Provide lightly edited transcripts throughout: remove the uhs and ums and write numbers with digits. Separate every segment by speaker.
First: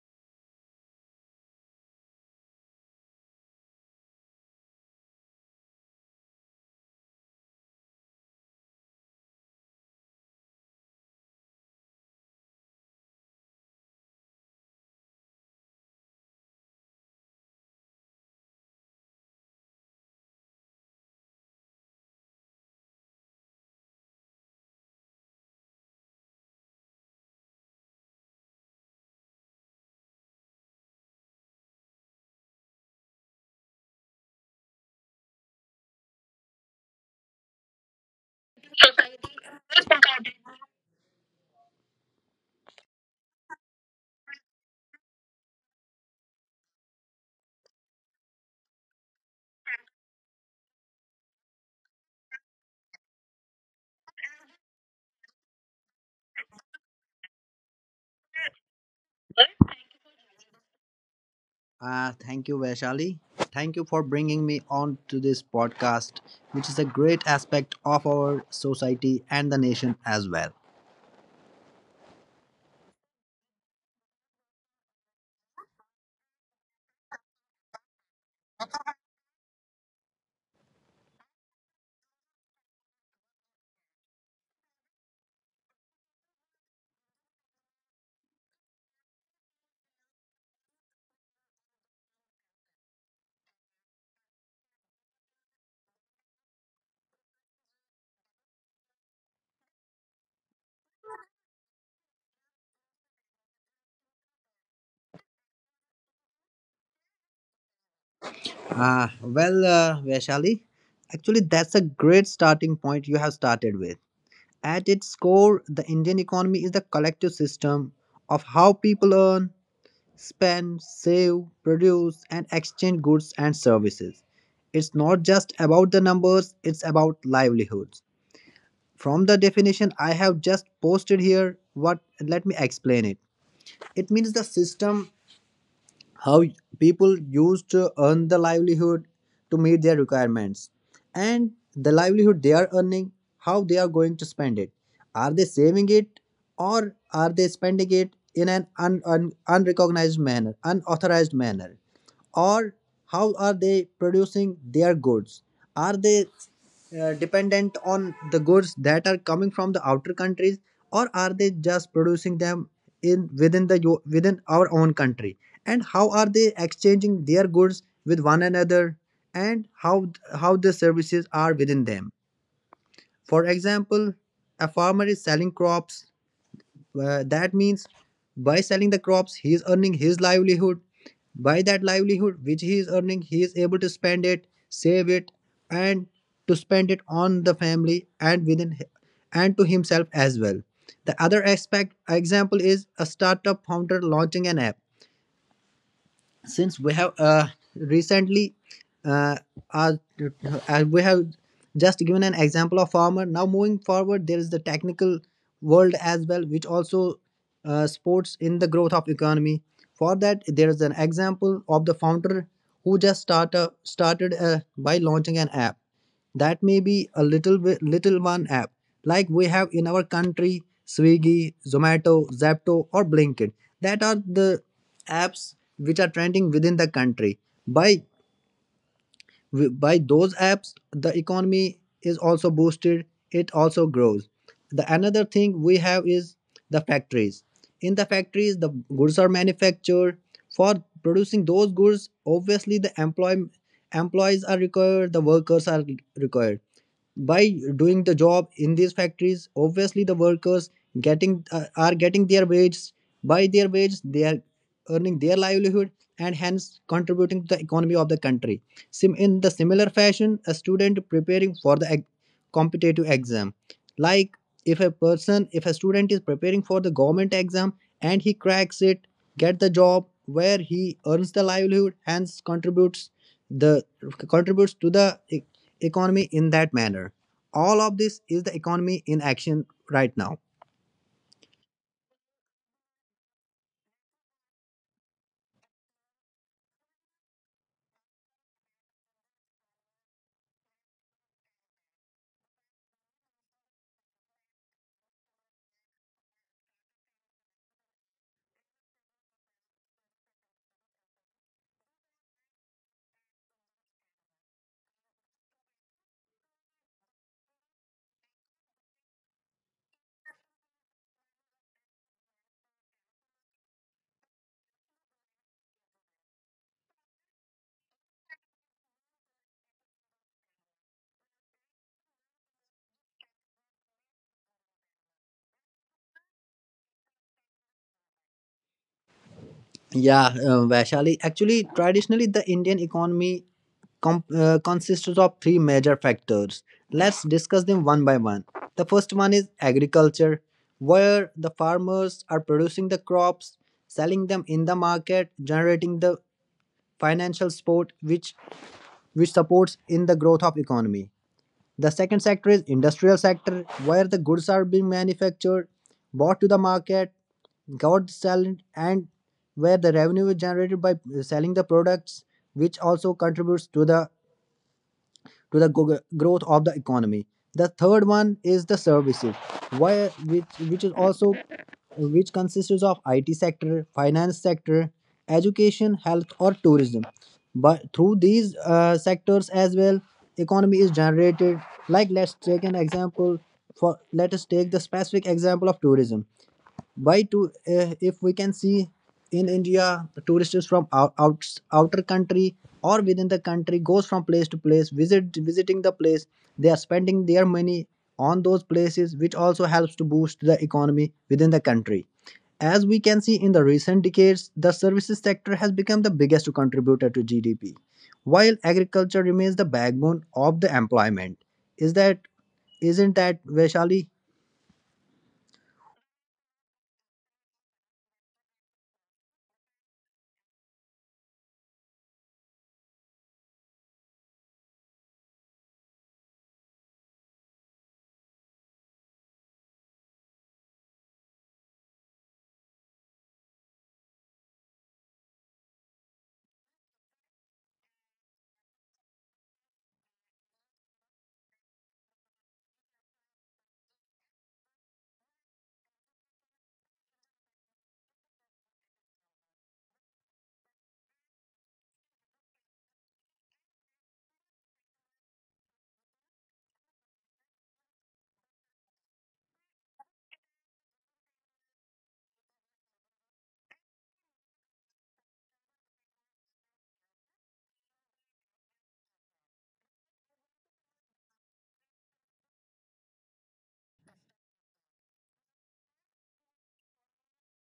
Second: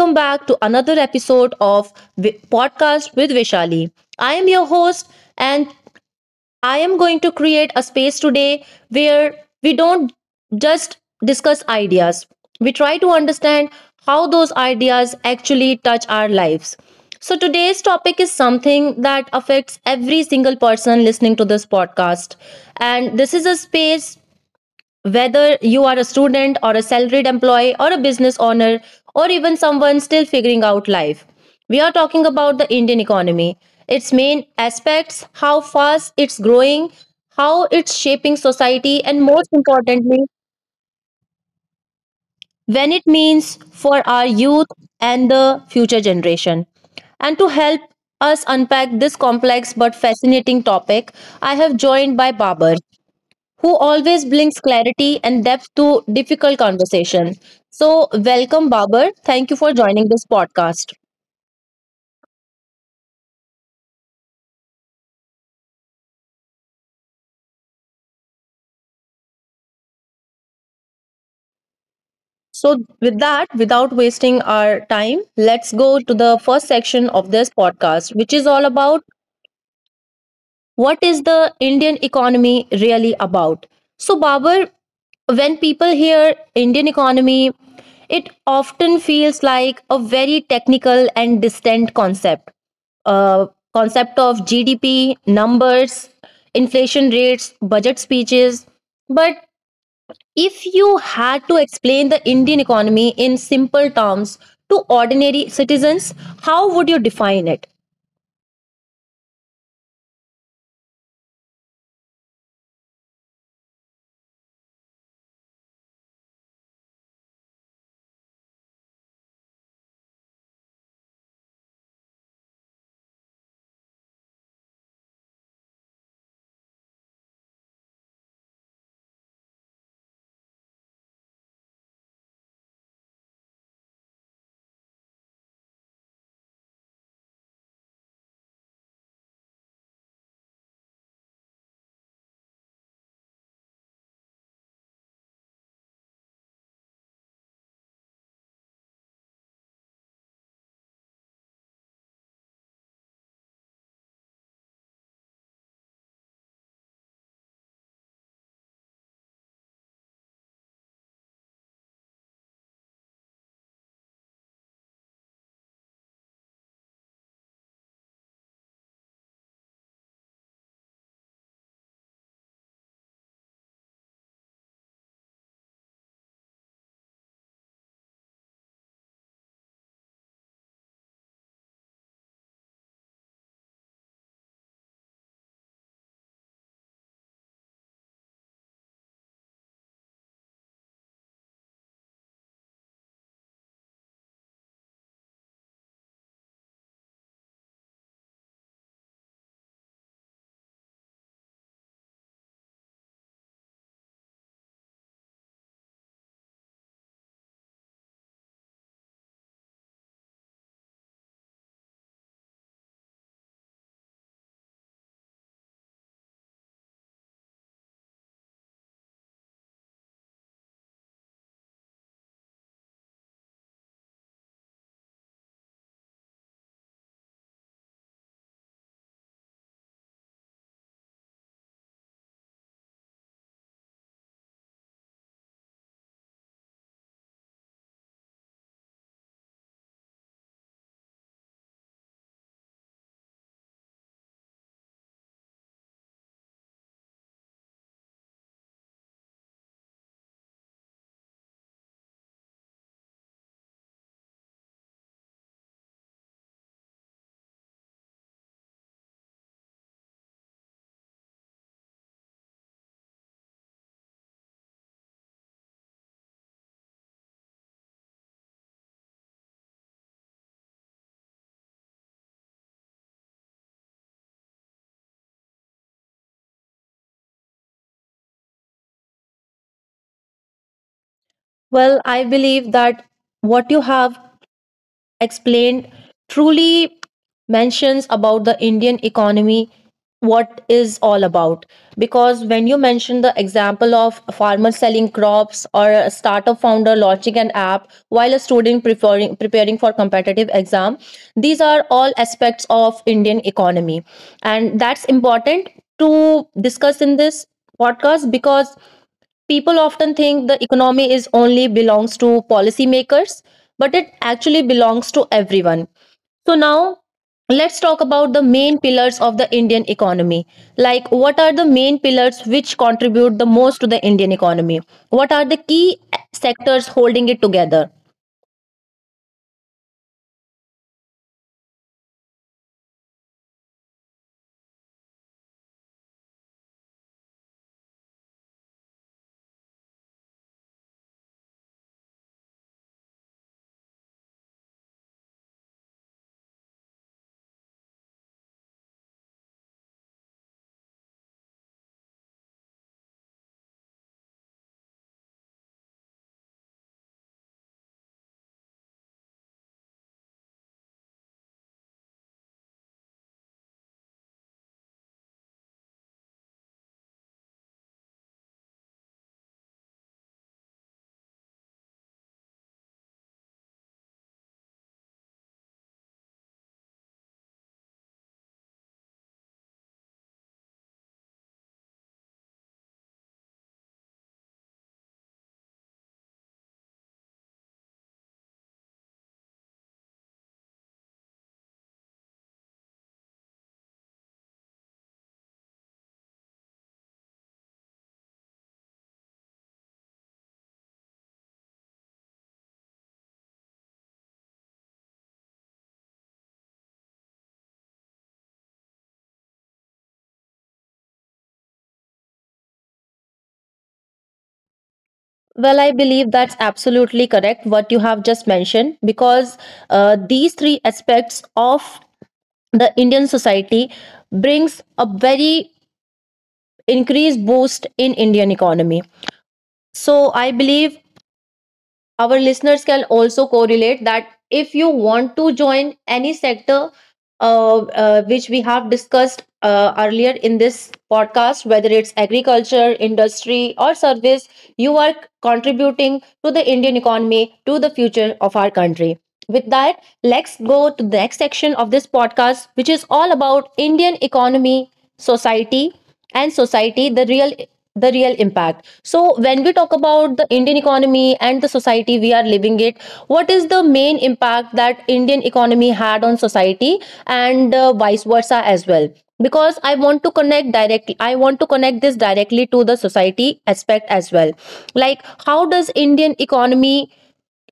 Speaker 1: Welcome back to another episode of Podcast with Vishali. I am your host, and I am going to create a space today where we don't just discuss ideas, we try to understand how those ideas actually touch our lives. So, today's topic is something that affects every single person listening to this podcast. And this is a space whether you are a student or a salaried employee or a business owner or even someone still figuring out life, we are talking about the Indian economy, its main aspects, how fast it's growing, how it's shaping society, and most importantly, when it means for our youth and the future generation. And to help us unpack this complex but fascinating topic, I have joined by Babar, who always brings clarity and depth to difficult conversation. So, welcome, Babar. Thank you for joining this podcast.
Speaker 2: Thank you, Vaishali. Thank you for bringing me on to this podcast, which is a great aspect of our society and the nation as well.
Speaker 1: So, with that, without wasting our time, let's go to the first section of this podcast, which is all about what is the Indian economy really about? So, Babar, when people hear Indian economy, it often feels like a very technical and distant concept. Uh, Concept of GDP, numbers, inflation rates, budget speeches. But if you had to explain the Indian economy in simple terms to ordinary citizens, how would you define it?
Speaker 2: Well, Vaishali, actually, that's a great starting point you have started with. At its core, the Indian economy is the collective system of how people earn, spend, save, produce, and exchange goods and services. It's not just about the numbers, it's about livelihoods. From the definition I have just posted here, what let me explain it. It means the system how people used to earn the livelihood to meet their requirements, and the livelihood they are earning, how they are going to spend it. Are they saving it, or are they spending it in an unrecognized manner, unauthorized manner? Or how are they producing their goods? Are they dependent on the goods that are coming from the outer countries, or are they just producing them in within the within our own country, and how are they exchanging their goods with one another, and how the services are within them? For example, a farmer is selling crops. That means by selling the crops, he is earning his livelihood. By that livelihood, which he is earning, he is able to spend it, save it, and to spend it on the family, and to himself as well. The other aspect example is a startup founder launching an app. Since we have recently, uh, our, we have just given an example of farmer. Now moving forward, there is the technical world as well, which also supports in the growth of economy. For that, there is an example of the founder who started by launching an app. That may be a little bit, little one app like we have in our country: Swiggy, Zomato, Zapto, or Blinkit. That are the apps which are trending within the country. by by those apps the economy is also boosted, it also grows. The another thing we have is the factories. In the factories, the goods are manufactured. For producing those goods, obviously the employees are required, the workers are required. By doing the job in these factories, obviously the workers getting are getting their wages. By their wages, they are earning their livelihood, and hence contributing to the economy of the country. In the similar fashion, a student preparing for the competitive exam, like if a student is preparing for the government exam and he cracks it, get the job where he earns the livelihood, hence the contributes to the economy in that manner. All of this is the economy in action right now.
Speaker 1: Well, I believe that what you have explained truly mentions about the Indian economy what is all about because when you mention the example of a farmer selling crops or a startup founder launching an app while a student preparing for competitive exam, these are all aspects of Indian economy, and that's important to discuss in this podcast because people often think the economy is only belongs to policymakers but it actually belongs to everyone. So now let's talk about the main pillars of the Indian economy, like what are the main pillars which contribute the most to the Indian economy, what are the key sectors holding it together?
Speaker 2: Yeah, Vaishali. Actually, traditionally, the Indian economy consists of three major factors. Let's discuss them one by one. The first one is agriculture, where the farmers are producing the crops, selling them in the market, generating the financial support which supports in the growth of economy. The second sector is industrial sector, where the goods are being manufactured, bought to the market, got sold, and where the revenue is generated by selling the products, which also contributes to the growth of the economy. The third one is the services, where, which is also which consists of IT sector, finance sector, education, health, or tourism. But through these sectors as well, economy is generated. Like let's take an example Let us take the specific example of tourism. Why to If we can see in India, tourists from outer country or within the country goes from place to place visiting the place, they are spending their money on those places, which also helps to boost the economy within the country. As we can see in the recent decades, the services sector has become the biggest contributor to GDP, while agriculture remains the backbone of the employment. Is that Isn't that, Vaishali?
Speaker 1: Well, I believe that's absolutely correct what you have just mentioned because these three aspects of the Indian society brings a very increase boost in Indian economy. So I believe our listeners can also correlate that if you want to join any sector which we have discussed earlier in this podcast, whether it's agriculture, industry, or service, you are contributing to the Indian economy, to the future of our country. With that, let's go to the next section of this podcast, which is all about Indian economy, society, and society, the real impact. So when we talk about the Indian economy and the society we are living it, what is the main impact that Indian economy had on society, and vice versa as well? Because I want to connect directly, I want to connect this directly to the society aspect as well. Like how does indian economy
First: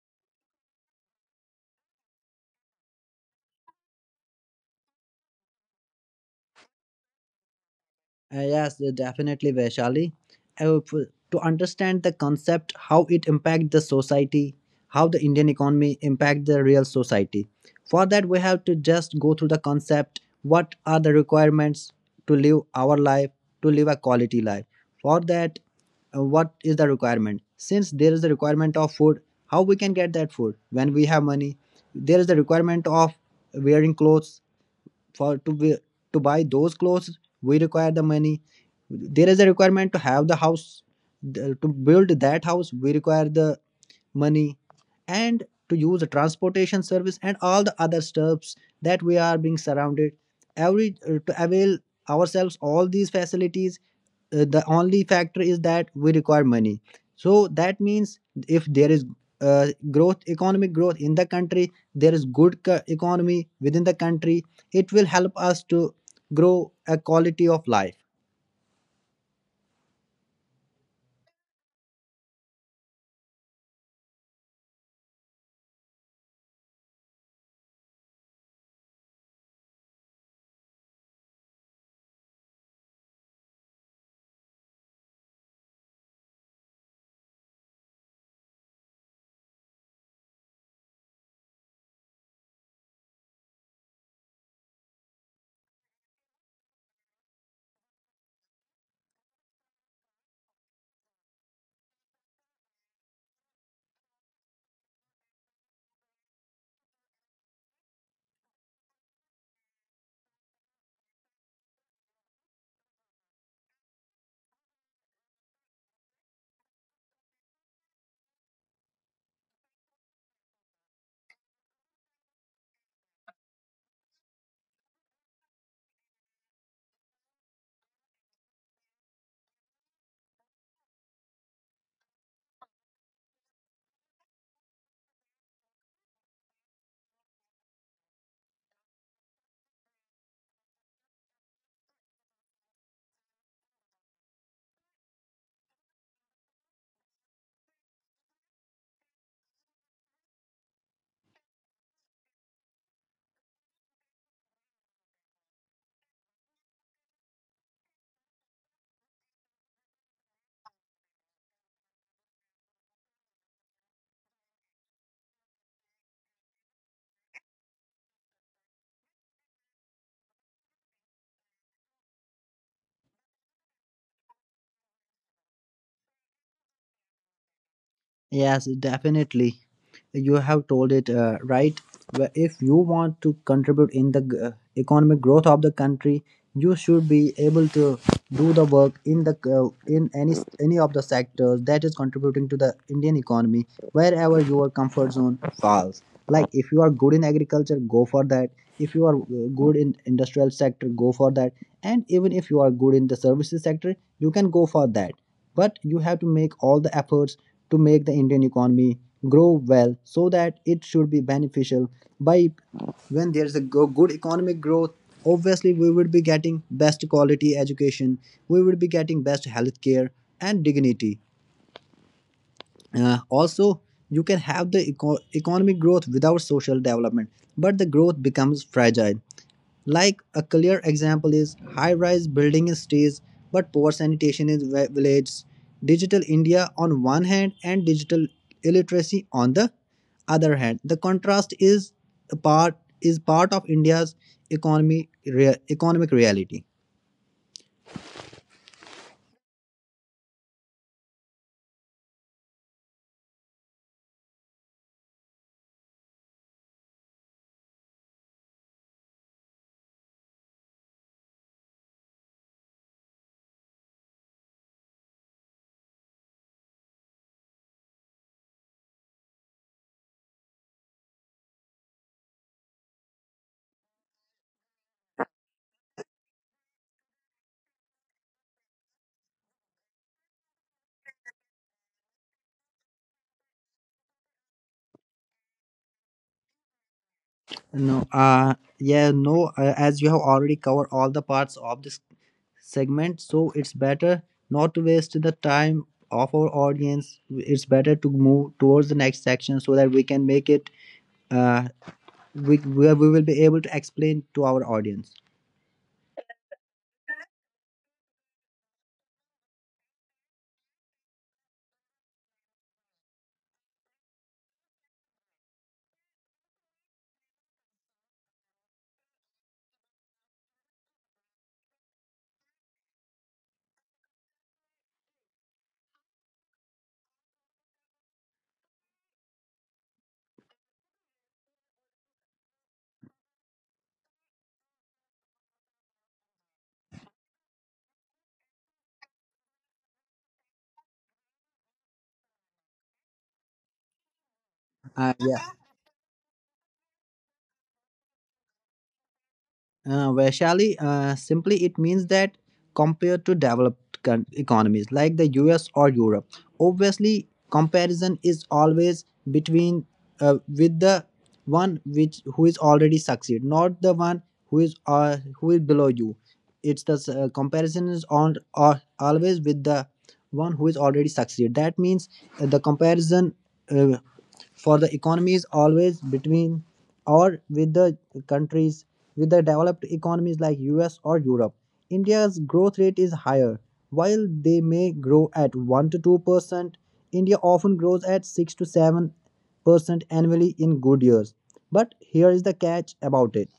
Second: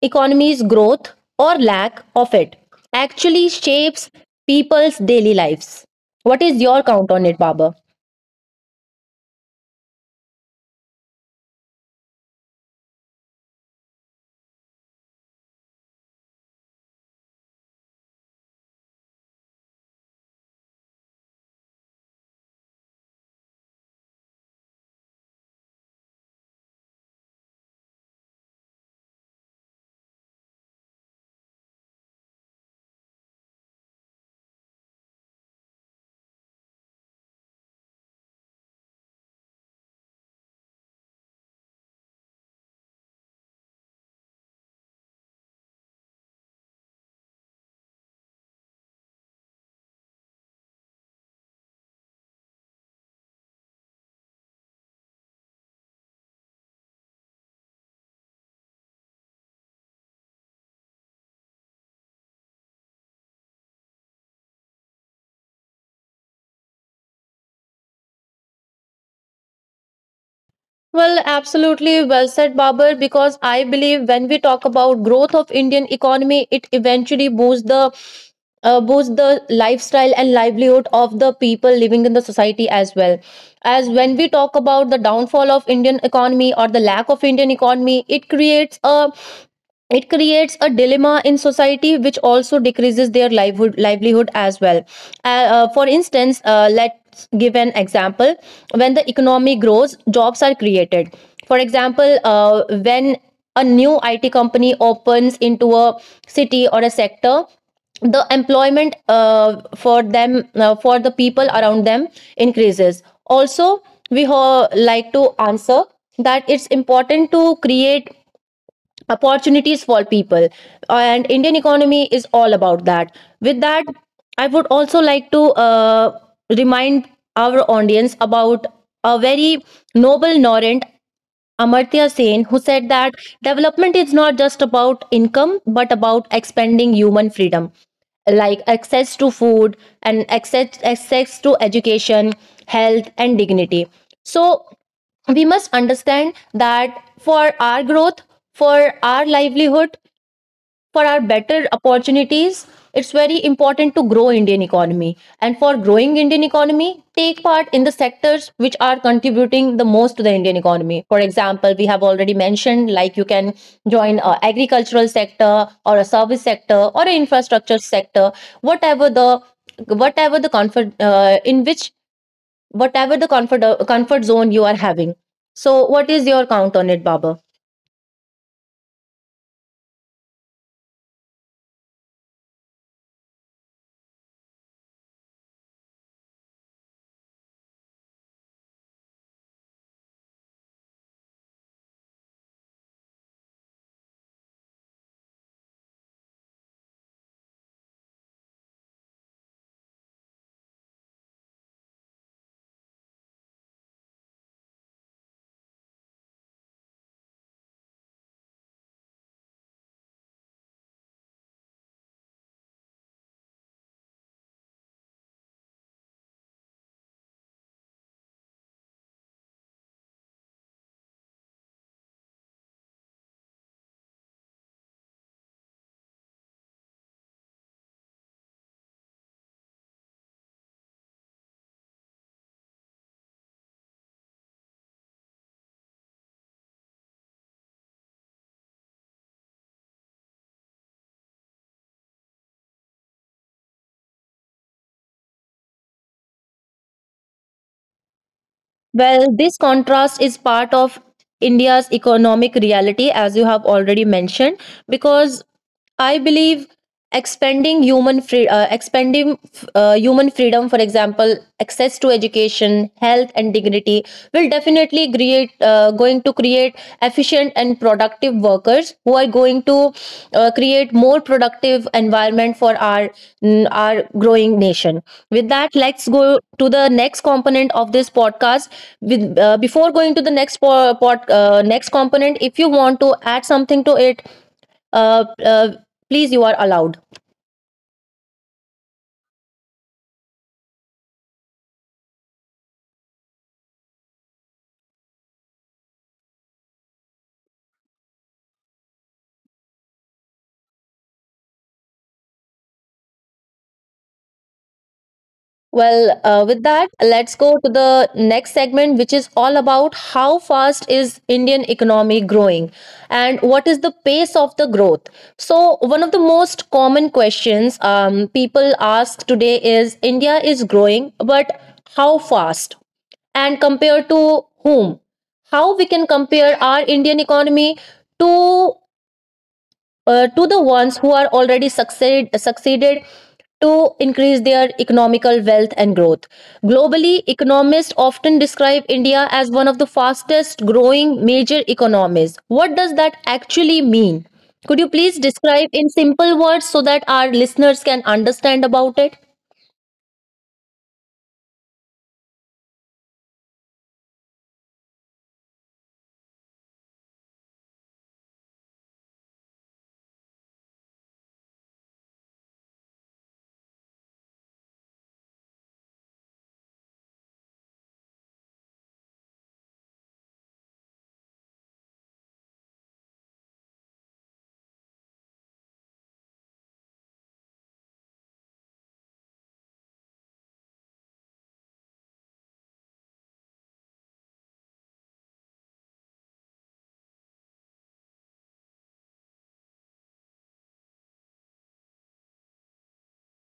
Speaker 1: economy's growth or lack of it actually shapes people's daily lives? What is your count on it, Baba?
Speaker 2: Yes, definitely, Vaishali. To understand the concept, how it impact the society, how the Indian economy impact the real society. For that, we have to just go through the concept. What are the requirements to live our life, to live a quality life? For that, what is the requirement? Since there is a requirement of food, how we can get that food when we have money? There is the requirement of wearing clothes. for to wi- to buy those clothes we require the money. There is a requirement to have the house. To build that house we require the money. And to use the transportation service and all the other stuffs that we are being surrounded, every to avail ourselves all these facilities, the only factor is that we require money. So that means, if there is growth economic growth in the country, there is good economy within the country, it will help us to grow a quality of life.
Speaker 1: Well, absolutely well said, Babar, because I believe when we talk about growth of Indian economy, it eventually boosts the boost the lifestyle and livelihood of the people living in the society, as well as when we talk about the downfall of Indian economy or the lack of Indian economy, it creates a dilemma in society which also decreases their livelihood as well. For instance, let's give an example. When the economy grows, jobs are created. For example, when a new IT company opens into a city or a sector, the employment for them, for the people around them, increases. Also, we like to answer that it's important to create opportunities for people, and Indian economy is all about that. With that, I would also like to remind our audience about a very noble norant Amartya Sen, who said that development is not just about income but about expanding human freedom, like access to food and access to education, health, and dignity. So, we must understand that for our growth, for our livelihood, for our better opportunities, it's very important to grow Indian economy. And for growing Indian economy, take part in the sectors which are contributing the most to the Indian economy. For example, we have already mentioned, like you can join a agricultural sector or a service sector or an infrastructure sector, whatever the whatever the comfort in which whatever the comfort zone you are having. So what is your count on it, Baba?
Speaker 2: Yes, definitely. You have told it right. If you want to contribute in the economic growth of the country, you should be able to do the work in any of the sectors that is contributing to the Indian economy, wherever your comfort zone falls. Like if you are good in agriculture, go for that. If you are good in industrial sector, go for that. And even if you are good in the services sector, you can go for that. But you have to make all the efforts to make the Indian economy grow well, so that it should be beneficial. By When there's a good economic growth, obviously we would be getting best quality education, we would be getting best health care and dignity. Also, you can have the economic growth without social development, but the growth becomes fragile. Like a clear example is high-rise building in cities but poor sanitation in villages. Digital India on one hand and digital illiteracy on the other hand. The contrast is a part is part of India's economic reality.
Speaker 1: Well, this contrast is part of India's economic reality, as you have already mentioned, because I believe expanding human freedom, for example, access to education, health, and dignity, will definitely create going to create efficient and productive workers who are going to create more productive environment for our our growing nation. With that, let's go to the next component of this podcast. With before going to the next component, if you want to add something to it, uh, uh, please you are allowed.
Speaker 2: No, yeah, no, as you have already covered all the parts of this segment, so it's better not to waste the time of our audience. It's better to move towards the next section so that we can make it, uh, where we will be able to explain to our audience.
Speaker 1: Well, with that, let's go to the next segment, which is all about how fast is Indian economy growing and what is the pace of the growth. So one of the most common questions people ask today is India is growing, but how fast, and compare to whom? How we can compare our Indian economy to to the ones who are already succeeded to increase their economical wealth and growth. Globally, economists often describe India as one of the fastest growing major economies. What does that actually mean? Could you please
Speaker 2: Yeah.
Speaker 1: describe in simple words so that our listeners can understand about it?
Speaker 2: Vaishali, simply it means that compared to developed economies like the US or Europe. Obviously comparison is always between with the one which who is already succeed, not the one who is below you. It's the comparison is on or always with the one who is already succeed. That means the comparison. Uh, for the economy is always between or with the countries with the developed economies like US or Europe. India's growth rate is higher. While they may grow at 1 to 2%, India often grows at 6 to 7% annually in good years. But here is the catch about it.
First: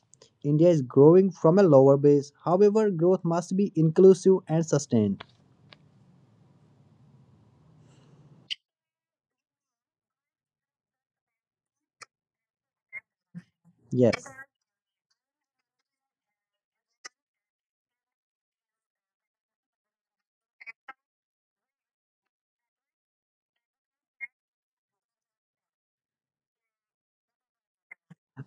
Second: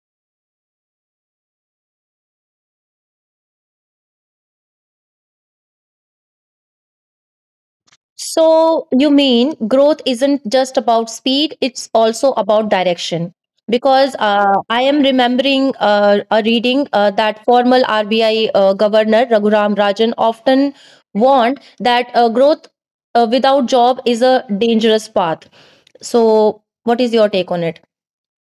Speaker 2: India is growing from a lower base. However, growth must be inclusive and sustained.
Speaker 1: So, you mean growth isn't just about speed, it's also about direction. Because
Speaker 2: Yes.
Speaker 1: I am remembering a reading that former RBI governor Raghuram Rajan often warned that growth without job is a dangerous path. So, what is your take on it?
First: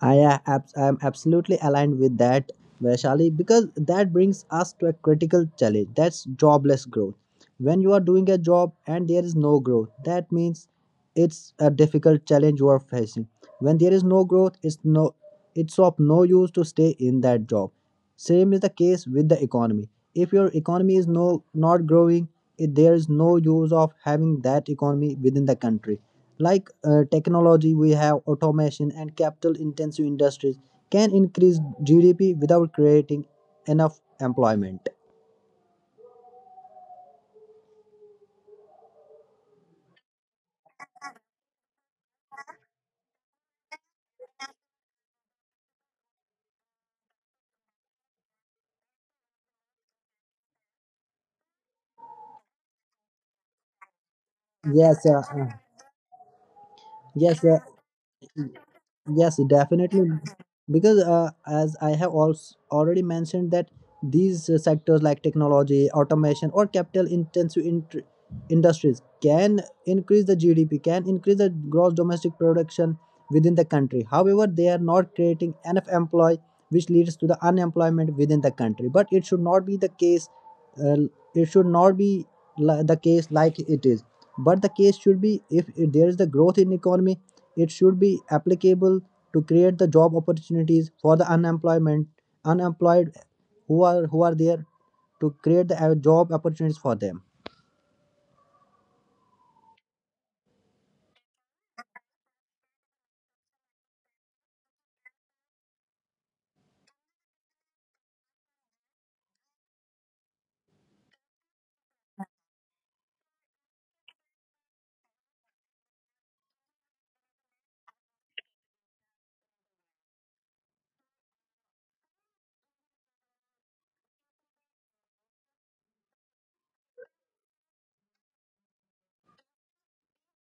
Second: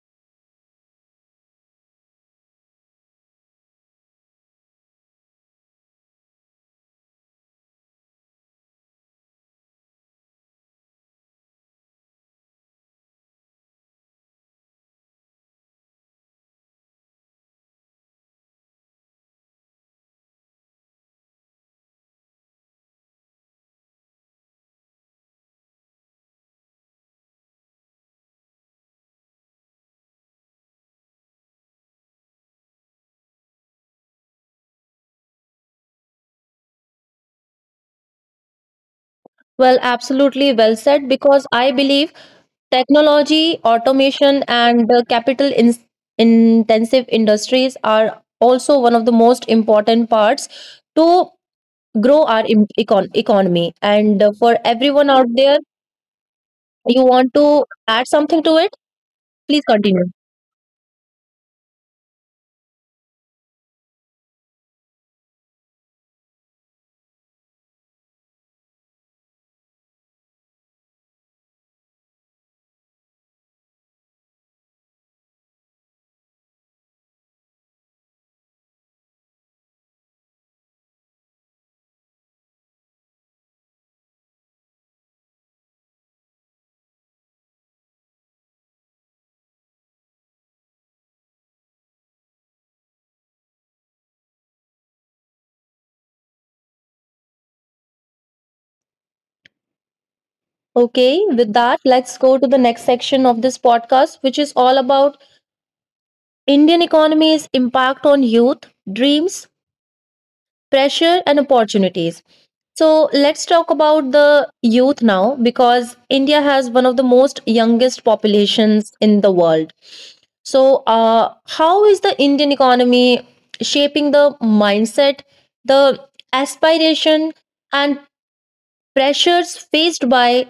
Speaker 2: I'm absolutely aligned with that, Vaishali, because that brings us to a critical challenge. That's jobless growth. When you are doing a job and there is no growth, that means it's a difficult challenge you are facing. When there is no growth, it's of no use to stay in that job. Same is the case with the economy. If your economy is not growing, there is no use of having that economy within the country. Like technology we have, automation and capital intensive industries can increase GDP without creating enough employment.
Speaker 1: Well, absolutely well said because I believe technology, automation, and intensive industries are also one of the most important parts to grow our economy. And for everyone
Speaker 2: yes
Speaker 1: out
Speaker 2: uh, uh,
Speaker 1: there, you want
Speaker 2: yes
Speaker 1: to
Speaker 2: uh,
Speaker 1: add something to it?
Speaker 2: yes,
Speaker 1: Please continue.
Speaker 2: definitely, because as I have also already mentioned, that these sectors like technology, automation, or capital intensive industries can increase the GDP, can increase the gross domestic production within the country. However, they are not creating enough employ, which leads to the unemployment within the country. But it should not be the case. Uh, it should not be the case like it is. But the case should be, if there is the growth in economy, it should be applicable to create the job opportunities for the unemployment unemployed who are there to create the job opportunities for them.
Speaker 1: Okay, with that, let's go to the next section of this podcast, which is all about Indian economy's impact on youth, dreams, pressure and opportunities. So let's talk about the youth now because India has one of the most youngest populations in the world. So, how is the Indian economy shaping the mindset, the aspiration, and pressures faced by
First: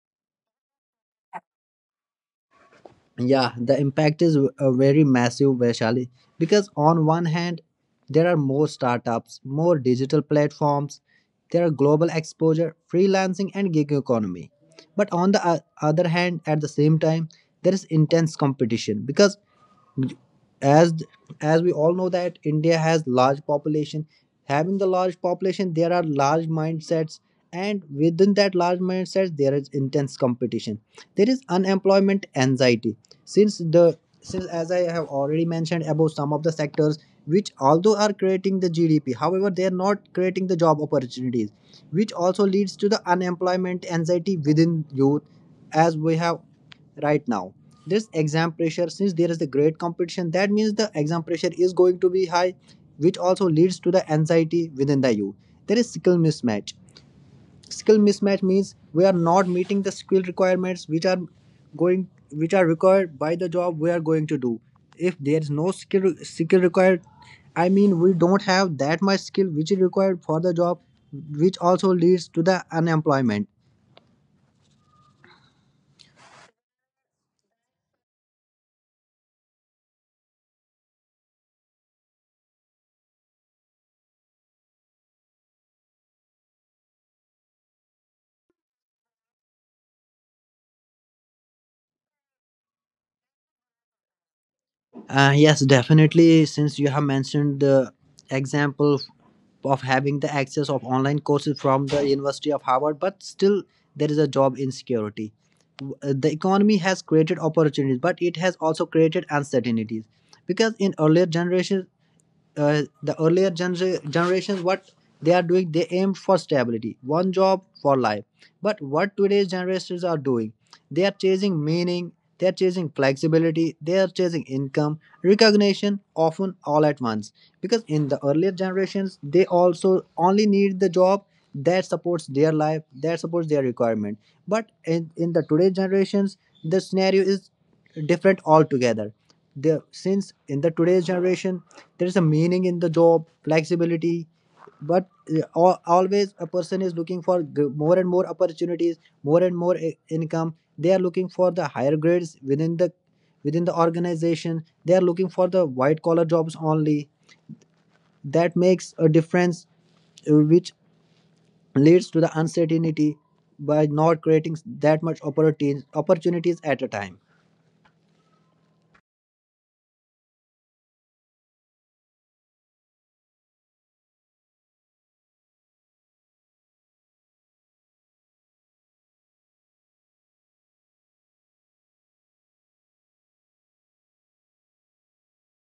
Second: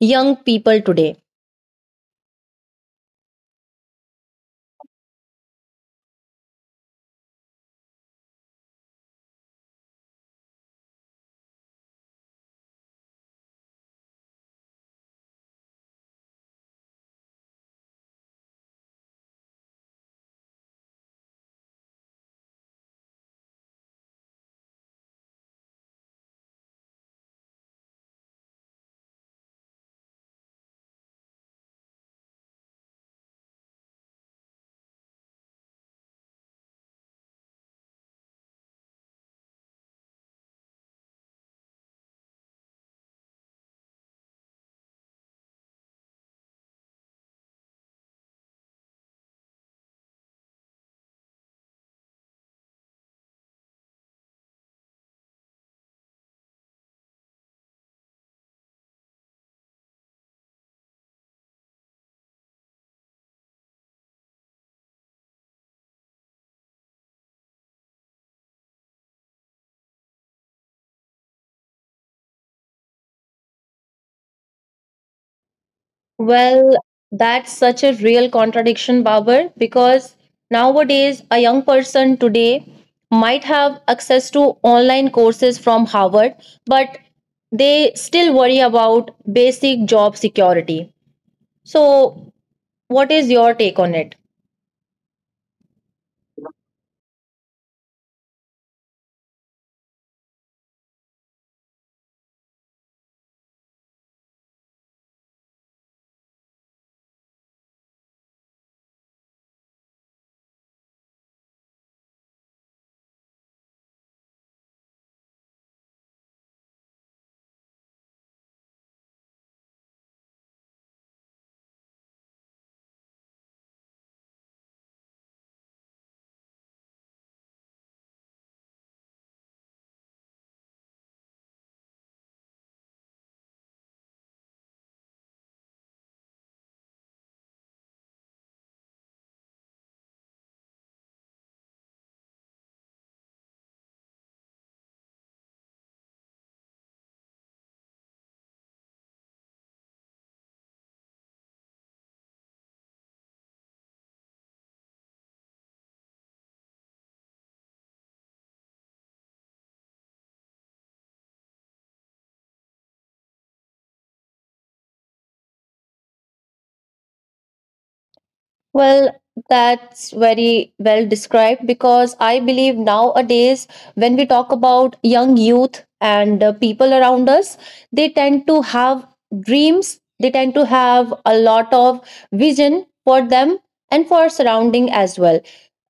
Speaker 1: young people today?
Speaker 2: Yeah, the impact is very massive, Vaishali, because on one hand, there are more startups, more digital platforms, there are global exposure, freelancing, and gig economy. But on the other hand, at the same time, there is intense competition because as as we all know that India has large population. Having the large population, there are large mindsets, and within that large mindsets there is intense competition. There is unemployment anxiety, since the since as I have already mentioned about some of the sectors which although are creating the GDP, however they are not creating the job opportunities, which also leads to the unemployment anxiety within youth. As we have right now, this exam pressure, since there is the great competition, that means the exam pressure is going to be high, which also leads to the anxiety within the you. There is skill mismatch. Skill mismatch means we are not meeting the skill requirements which are going which are required by the job we are going to do. If there is no skill required, I mean we don't have that much skill which is required for the job, which also leads to the unemployment.
Speaker 1: Well, that's such a real contradiction, Babar, because nowadays a young person today might have access to online courses from Harvard, but they still worry about basic job security. So, what is your take on it?
Speaker 2: Yes, definitely. Since you have mentioned the example of having the access of online courses from the University of Harvard, but still there is a job insecurity. The economy has created opportunities, but it has also created uncertainties. Because in earlier generations, the earlier generations, what they are doing, they aim for stability, one job for life. But what today's generations are doing, they are chasing meaning, they are chasing flexibility, they are chasing income, recognition, often all at once. Because in the earlier generations, they also only need the job that supports their life, that supports their requirement. But in the today generations, the scenario is different altogether. Since in the today's generation, there is a meaning in the job flexibility. But always a person is looking for more and more opportunities, more and more income. They are looking for the higher grades within the organization. They are looking for the white collar jobs only. That makes a difference, which leads to the uncertainty by not creating that much opportunities at a time.
Speaker 1: Well, that's very well described because I believe nowadays, when we talk about young youth and people around us, they tend to have dreams, they tend to have a lot of vision for them and for surrounding as well.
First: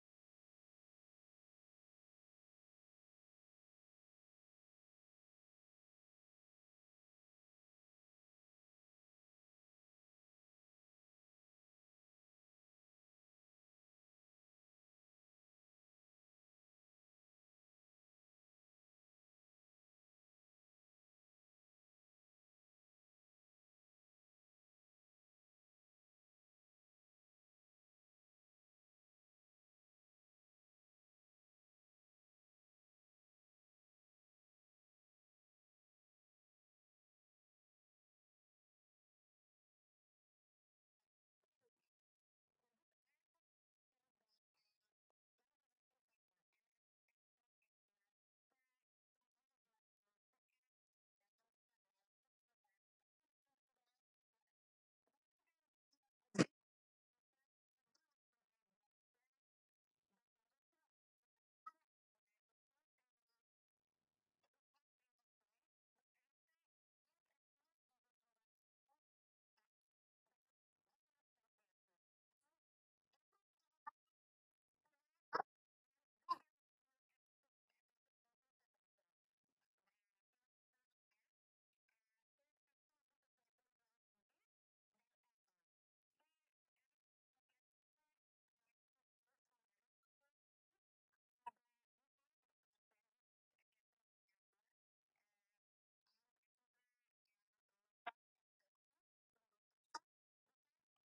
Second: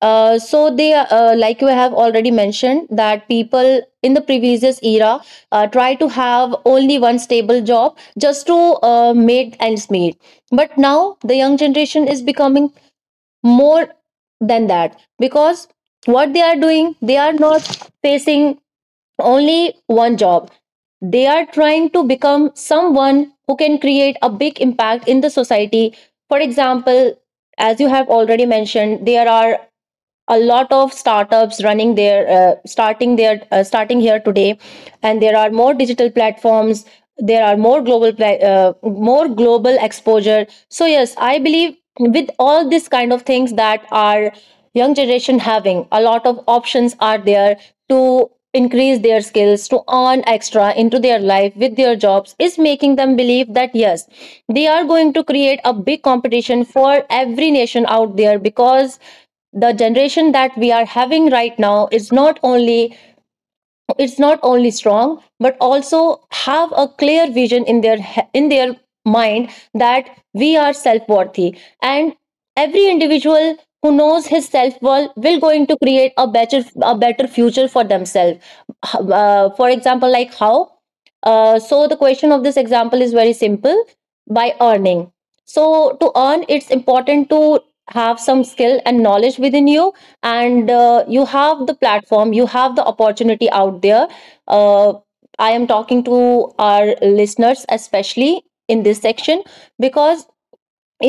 Speaker 1: So they like we have already mentioned that people in the previous era try to have only one stable job just to make ends meet, but now the young generation is becoming more than that because what they are doing, they are not facing only one job, they are trying to become someone who can create a big impact in the society. For example, as you have already mentioned, there are a lot of startups running their starting their starting here today, and there are more digital platforms, there are more more global exposure. So yes, I believe with all these kind of things that our young generation having a lot of options are there to increase their skills to earn extra into their life with their jobs is making them believe that yes, they are going to create a big competition for every nation out there, because the generation that we are having right now is not only strong but also have a clear vision in their mind that we are self-worthy, and every individual who knows his self-worth will going to create a better future for themselves. For example, like how so the question of this example is very simple. By earning, so to earn, it's important to have some skill and knowledge within you, and you have the platform, you have the opportunity out there. uh, I am talking to our listeners especially in this section because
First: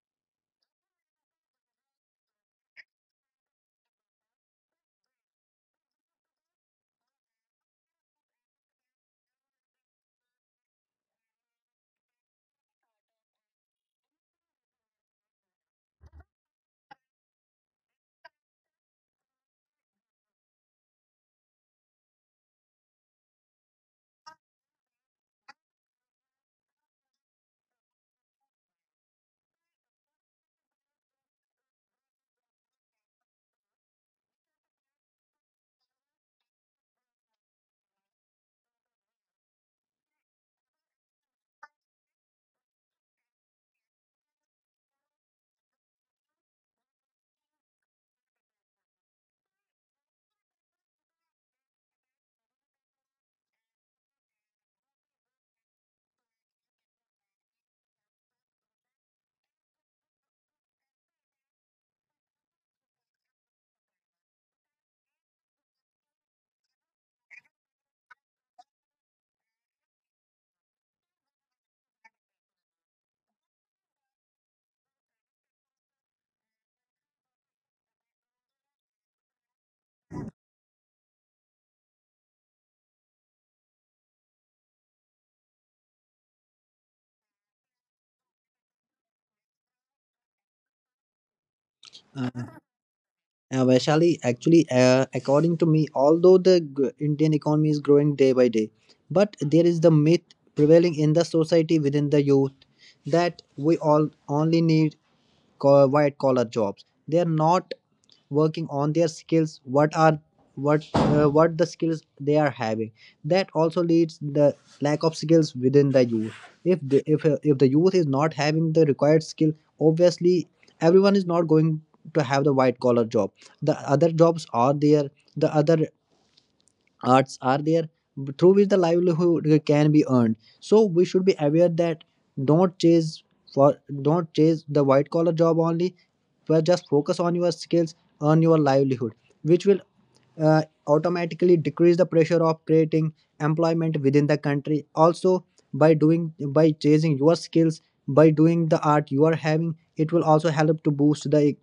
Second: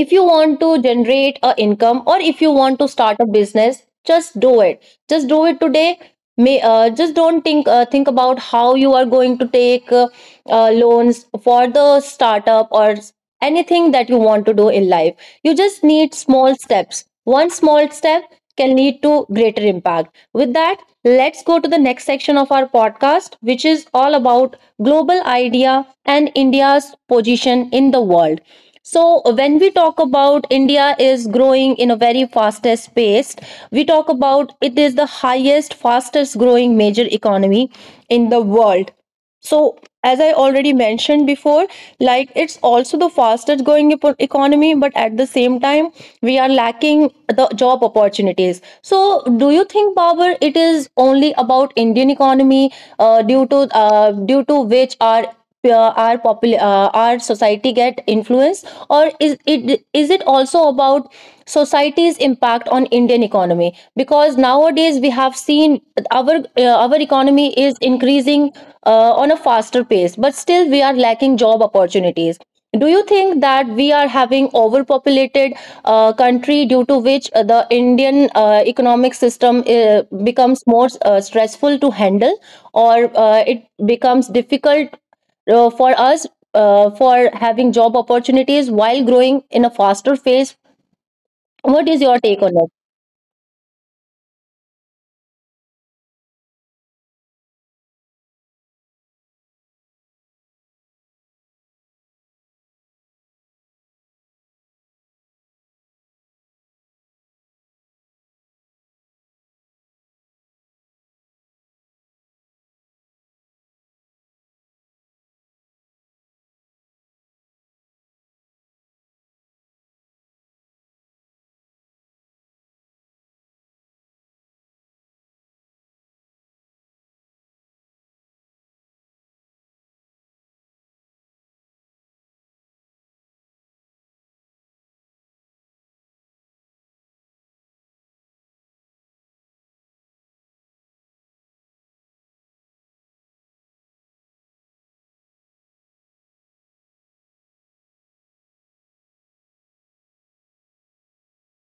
Speaker 1: if you want to generate a income or if you want to start a business, just do it, just do it today. May just don't think about how you are going to take loans for the startup or anything that you want to do in life. You just need small steps. One small step can lead to greater impact. With that, let's go to the next section of our podcast, which is all about global idea and India's position in the world. So when we talk about India is growing in a very fastest pace, we talk about it is the highest, fastest growing major economy in the world, so, as I already mentioned before, like it's also the fastest growing economy, but at the same time, we are lacking the job opportunities. So, do you think, Babar, it is only about Indian economy due to which our p- our popul- our society get influenced or is it also about society's impact on Indian economy? Because nowadays we have seen our economy is increasing on a faster pace, but still we are lacking job opportunities. Do you think that we are having overpopulated country due to which the Indian economic system becomes more stressful to handle, or it becomes difficult for us for having job opportunities while growing in a faster phase? What is your
Speaker 2: Uh,
Speaker 1: take on?
Speaker 2: Vaishali, actually, according to me, although the Indian economy is growing day by day, but there is the myth prevailing in the society within the youth that we all only need white collar jobs. They are not working on their skills. What the skills they are having? That also leads the lack of skills within the youth. If the youth is not having the required skill, obviously everyone is not going to have the white collar job. The other jobs are there, the other arts are there, through which the livelihood can be earned. So we should be aware that don't chase for don't chase the white collar job only, but just focus on your skills, earn your livelihood, which will automatically decrease the pressure of creating employment within the country also. By doing, by chasing your skills, by doing the art you are having, it will also help to boost the e-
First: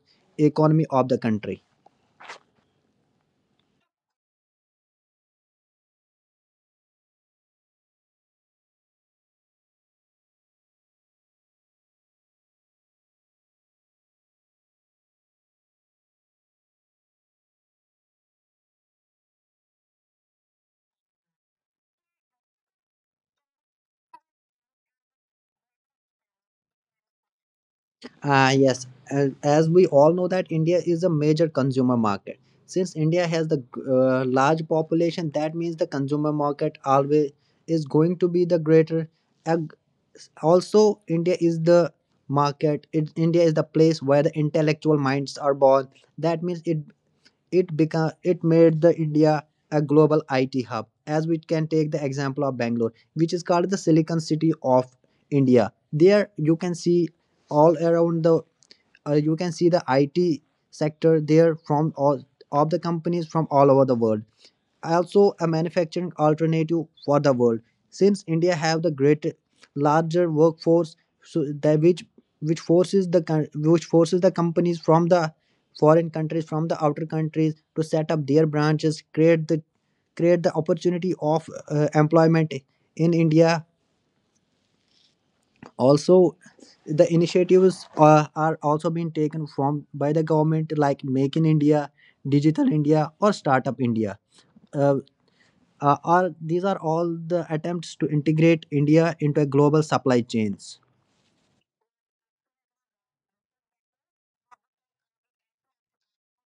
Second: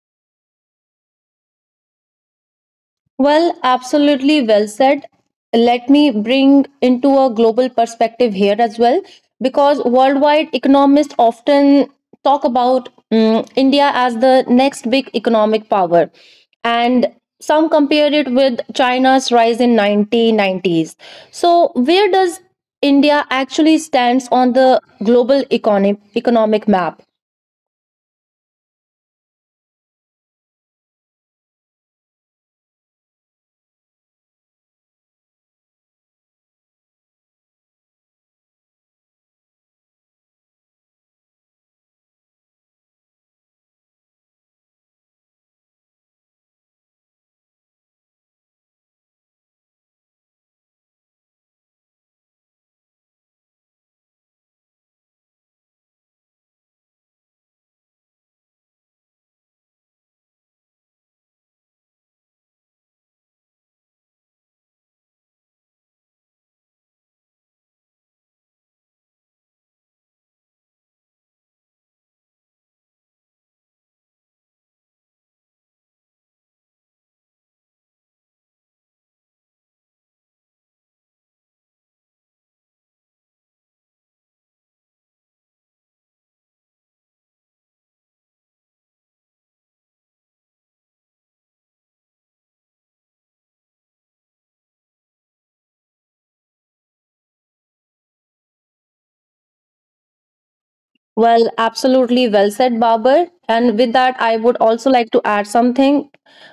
Speaker 2: economy of the country.
Speaker 1: Well, absolutely well said. Let me bring into a global perspective here as well, because worldwide economists often talk about, India as the next big economic power, and some compare it with China's rise in 1990s. So, where does India actually stands on the global economic map?
Speaker 2: Ah yes, as we all know that India is a major consumer market. Since India has the large population, that means the consumer market always is going to be the greater. And also, India is the market. India is the place where the intellectual minds are born. That means it made the India a global IT hub. As we can take the example of Bangalore, which is called the Silicon City of India. There you can see all around the you can see the IT sector there from all of the companies from all over the world. Also, a manufacturing alternative for the world. Since India have the great larger workforce, so that which forces the coun- which forces the companies from the foreign countries, from the outer countries, to set up their branches, create the opportunity of employment in India. Also, the initiatives are also being taken from by the government, like Make in India, Digital India, or Startup India. Uh, are These are all the attempts to integrate India into a global supply chains.
Speaker 1: Well, absolutely well said, Babar. And with that, I would also like to add something.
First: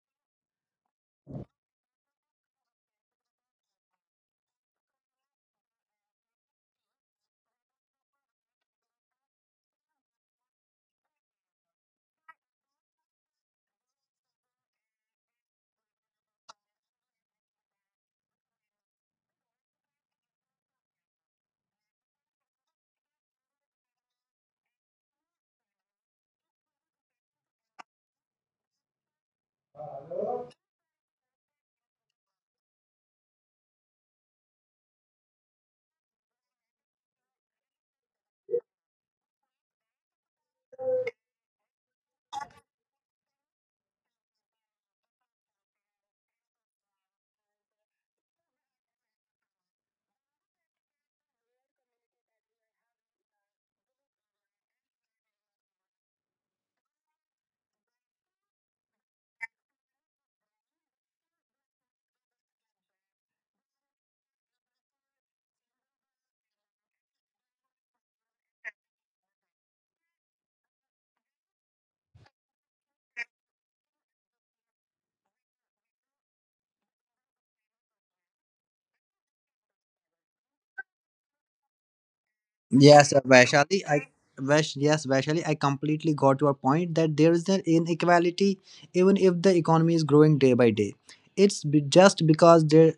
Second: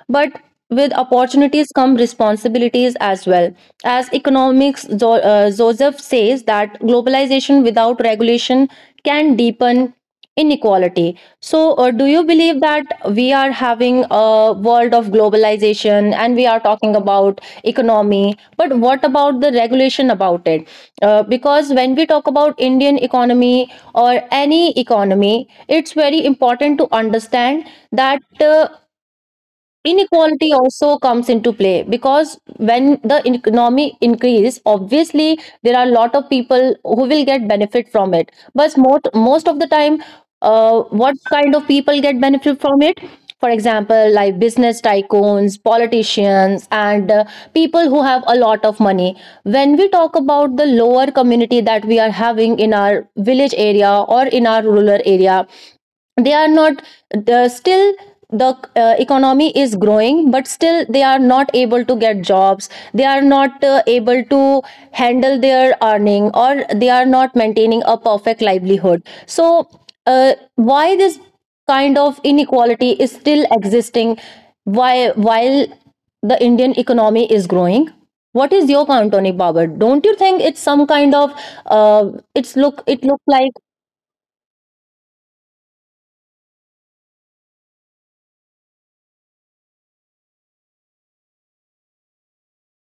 Speaker 1: But with opportunities come responsibilities as well. As economics, Joseph says that globalization without regulation can deepen inequality. So, do you believe that we are having a world of globalization and we are talking about economy, but what about the regulation about it? Because when we talk about Indian economy or any economy, it's very important to understand that inequality also comes into play. Because when the economy increase, obviously there are a lot of people who will get benefit from it, but most of the time, what kind of people get benefit from it? For example, like business tycoons, politicians, and people who have a lot of money. When we talk about the lower community that we are having in our village area or in our rural area, they are not the still the economy is growing, but still they are not able to get jobs. They are not able to handle their earning, or they are not maintaining a perfect livelihood. So why this kind of inequality is still existing? Why While the Indian economy is growing, what is your count on it, Babar? Don't you think it's some kind of uh, it's
Speaker 2: Yes, uh,
Speaker 1: look like.
Speaker 2: Vaishali, I Vaish, yes, Vaishali, I completely got your point that there is an inequality even if the economy is growing day by day. It's just because there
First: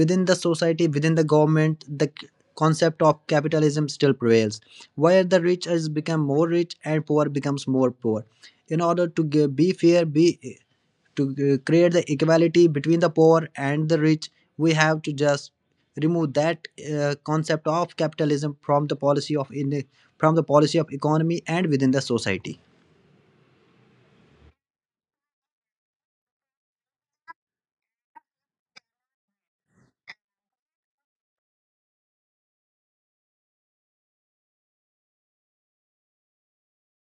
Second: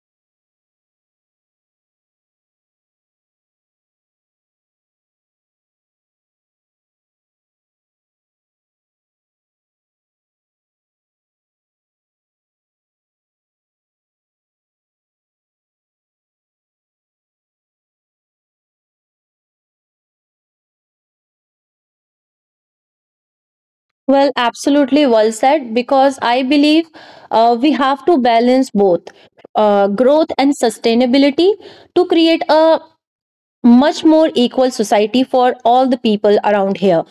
Speaker 2: within the society, within the government, the concept of capitalism still prevails, where the rich has become more rich and poor becomes more poor. In order to g- be fair, be to create the equality between the poor and the rich, we have to just remove that concept of capitalism from the policy of in from the policy of economy and within the society.
Speaker 1: Well, absolutely well said, because I believe we have to balance both growth and sustainability to create a much more equal society for all the people around here.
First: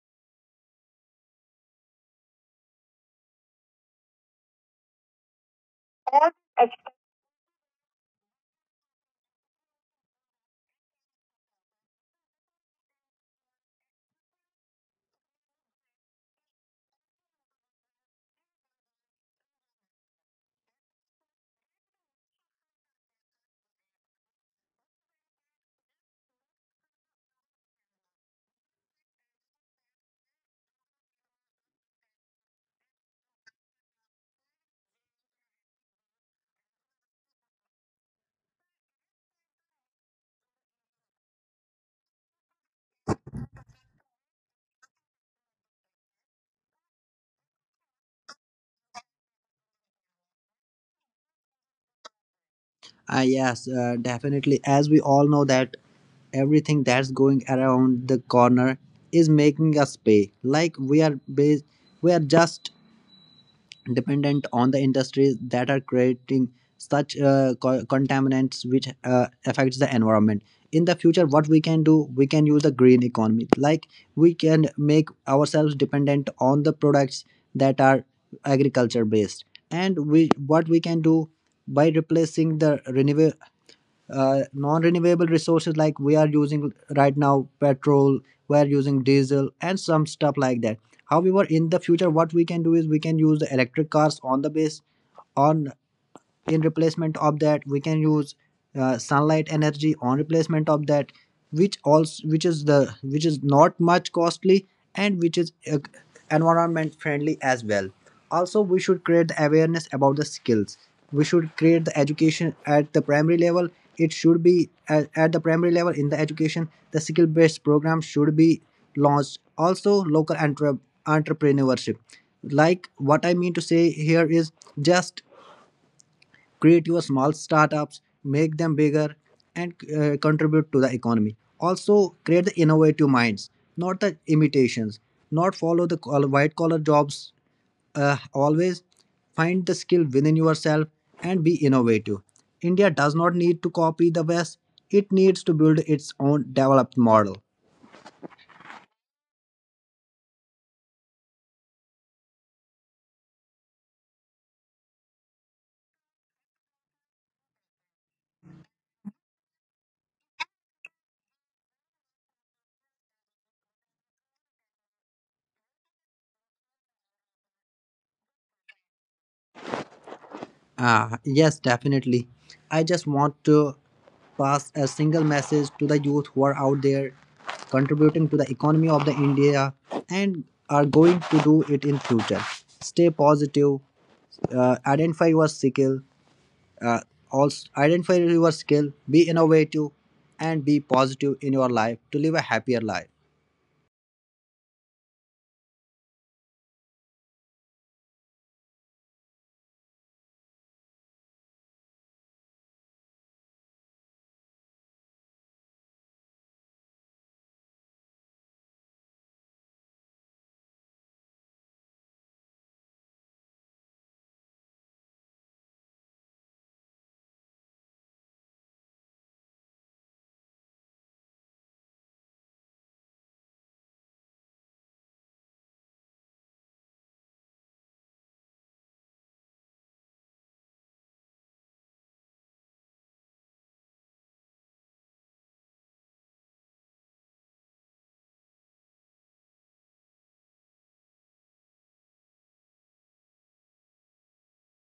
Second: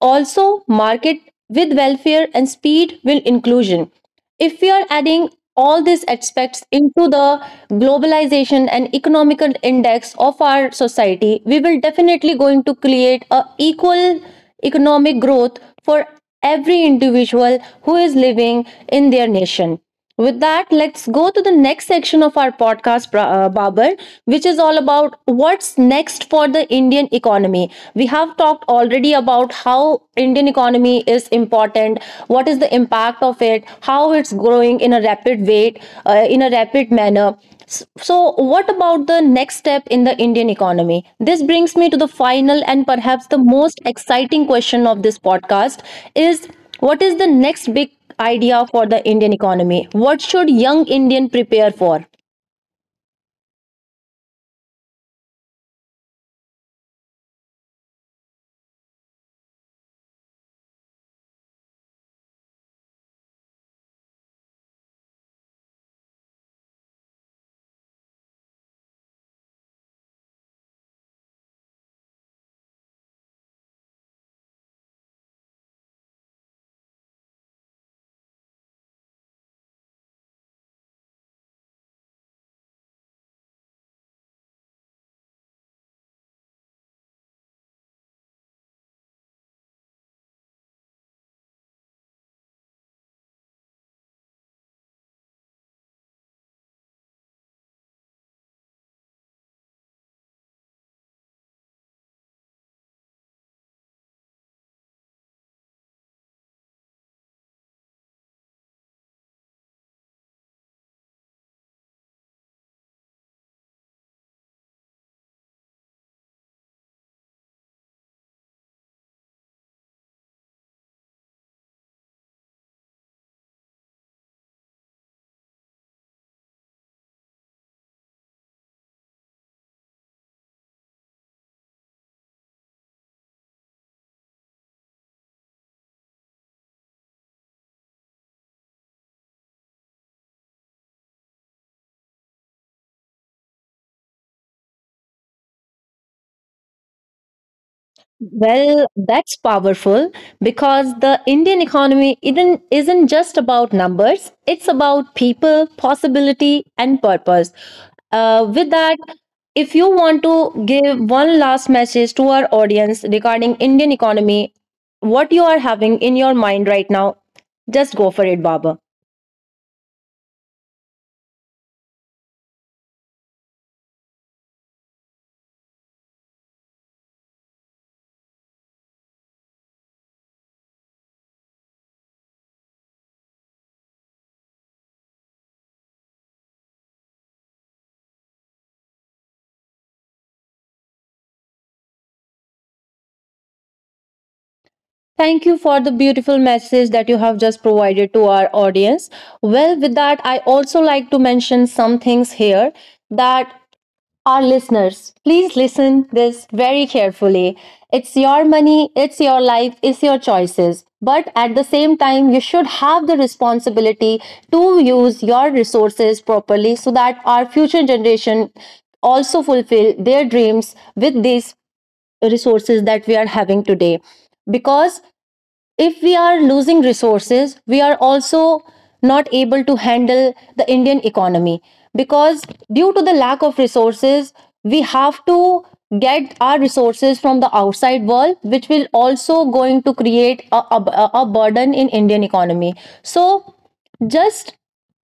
Speaker 1: Also, market with welfare and speed will inclusion. If we are adding all these aspects into the globalization and economical index of our society, we will definitely going to create a equal economic growth for every individual who is living in their nation. With that, let's go to the next section of our podcast, babar, which is all about what's next for the Indian economy. We have talked all already about how Indian economy is important, what is the impact of it, how it's growing in a rapid way, in a rapid manner. So, what about the next step in the Indian economy? This brings me to the final and perhaps the most exciting question of this podcast, is, what is the next big idea for the Indian economy? What should young Indian prepare for?
Speaker 2: Ah, yes, definitely. As we all know that everything that's going around the corner is making us pay. We are just dependent on the industries that are creating such contaminants which affects the environment. In the future, what we can do, we can use the green economy. Like we can make ourselves dependent on the products that are agriculture based, and we what we can do by replacing the renewable non-renewable resources. Like we are using right now petrol, we are using diesel and some stuff like that. However, in the future, what we can do is we can use the electric cars on the base on in replacement of that, we can use sunlight energy on replacement of that, which also which is the which is not much costly and which is environment friendly as well. Also, we should create the awareness about the skills. We should create the education at the primary level. It should be at the primary level in the education. The skill based program should be launched. Also local entrepreneurship, like what I mean to say here is just create your small startups, make them bigger, and contribute to the economy. Also create the innovative minds, not the imitations. Not follow the white collar jobs always. Find the skill within yourself and be innovative. India does not need to copy the West. It needs to build its own developed model.
Speaker 1: Well, that's powerful because the Indian economy isn't just about numbers, it's about people, possibility, and purpose. With that, if you want to give one last message to our audience regarding Indian economy, what you are having in your mind right now, just go for it, Baba.
Speaker 2: Ah, yes, definitely. I just want to pass a single message to the youth who are out there contributing to the economy of the India and are going to do it in future. Stay positive, identify your skill, uh, be innovative and be positive in your life to live a happier life.
Speaker 1: Thank you for the beautiful message that you have just provided to our audience. Well, with that, I also like to mention some things here, that, our listeners, please listen this very carefully. It's your money, it's your life, it's your choices. But at the same time, you should have the responsibility to use your resources properly so that our future generation also fulfill their dreams with these resources that we are having today. Because if we are losing resources, we are also not able to handle the Indian economy, because due to the lack of resources, we have to get our resources from the outside world, which will also going to create a burden in Indian economy. So just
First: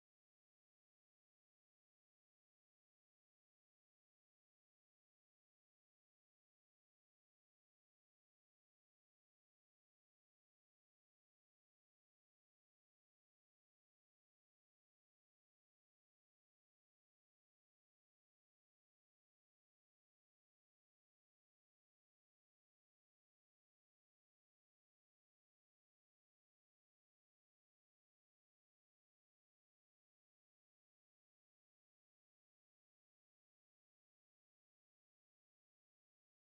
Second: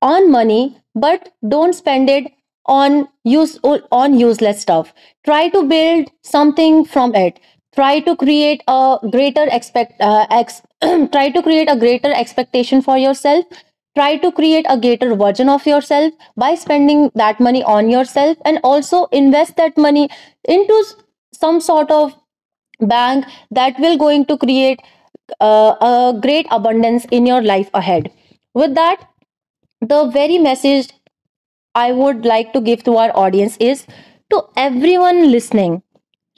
Speaker 1: on money, but don't spend it on useless stuff. Try to build something from it. Try to create a greater try to create a greater expectation for yourself. Try to create a greater version of yourself by spending that money on yourself, and also invest that money into some sort of bank that will going to create a great abundance in your life ahead. With that, the very message I would like to give to our audience is, to everyone listening,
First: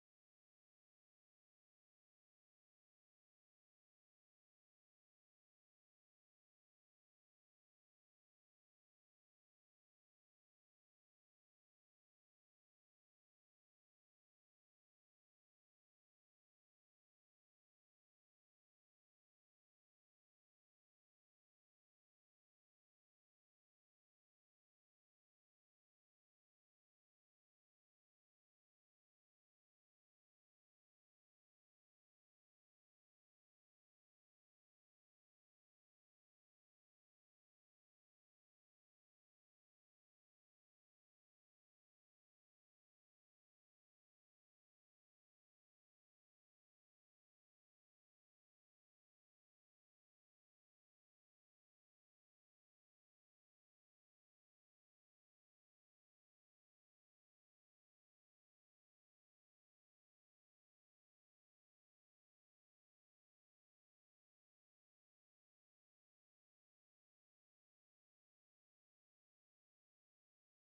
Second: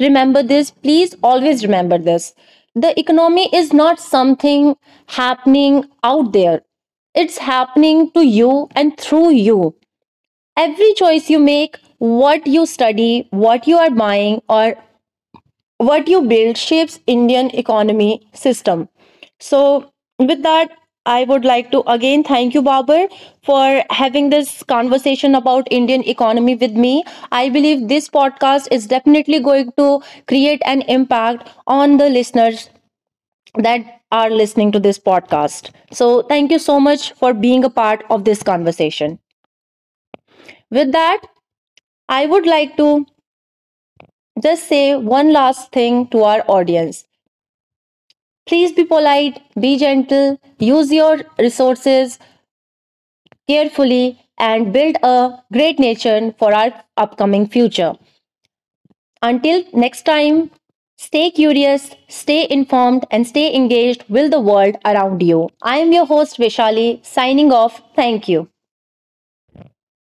Speaker 1: remember this, please always remember this: the economy is not something happening out there, it's happening to you and through you. Every choice you make, what you study, what you are buying, or what you build shapes Indian economy system. So, with that, I would like to again thank you, Babar, for having this conversation about Indian economy with me. I believe this podcast is definitely going to create an impact on the listeners that are listening to this podcast. So thank you so much for being a part of this conversation. With that, I would like to just say one last thing to our audience. Please be polite, be gentle, use your resources carefully, and build a great nation for our upcoming future. Until next time, stay curious, stay informed, and stay engaged with the world around you. I am your host, Vishali, signing off. Thank you.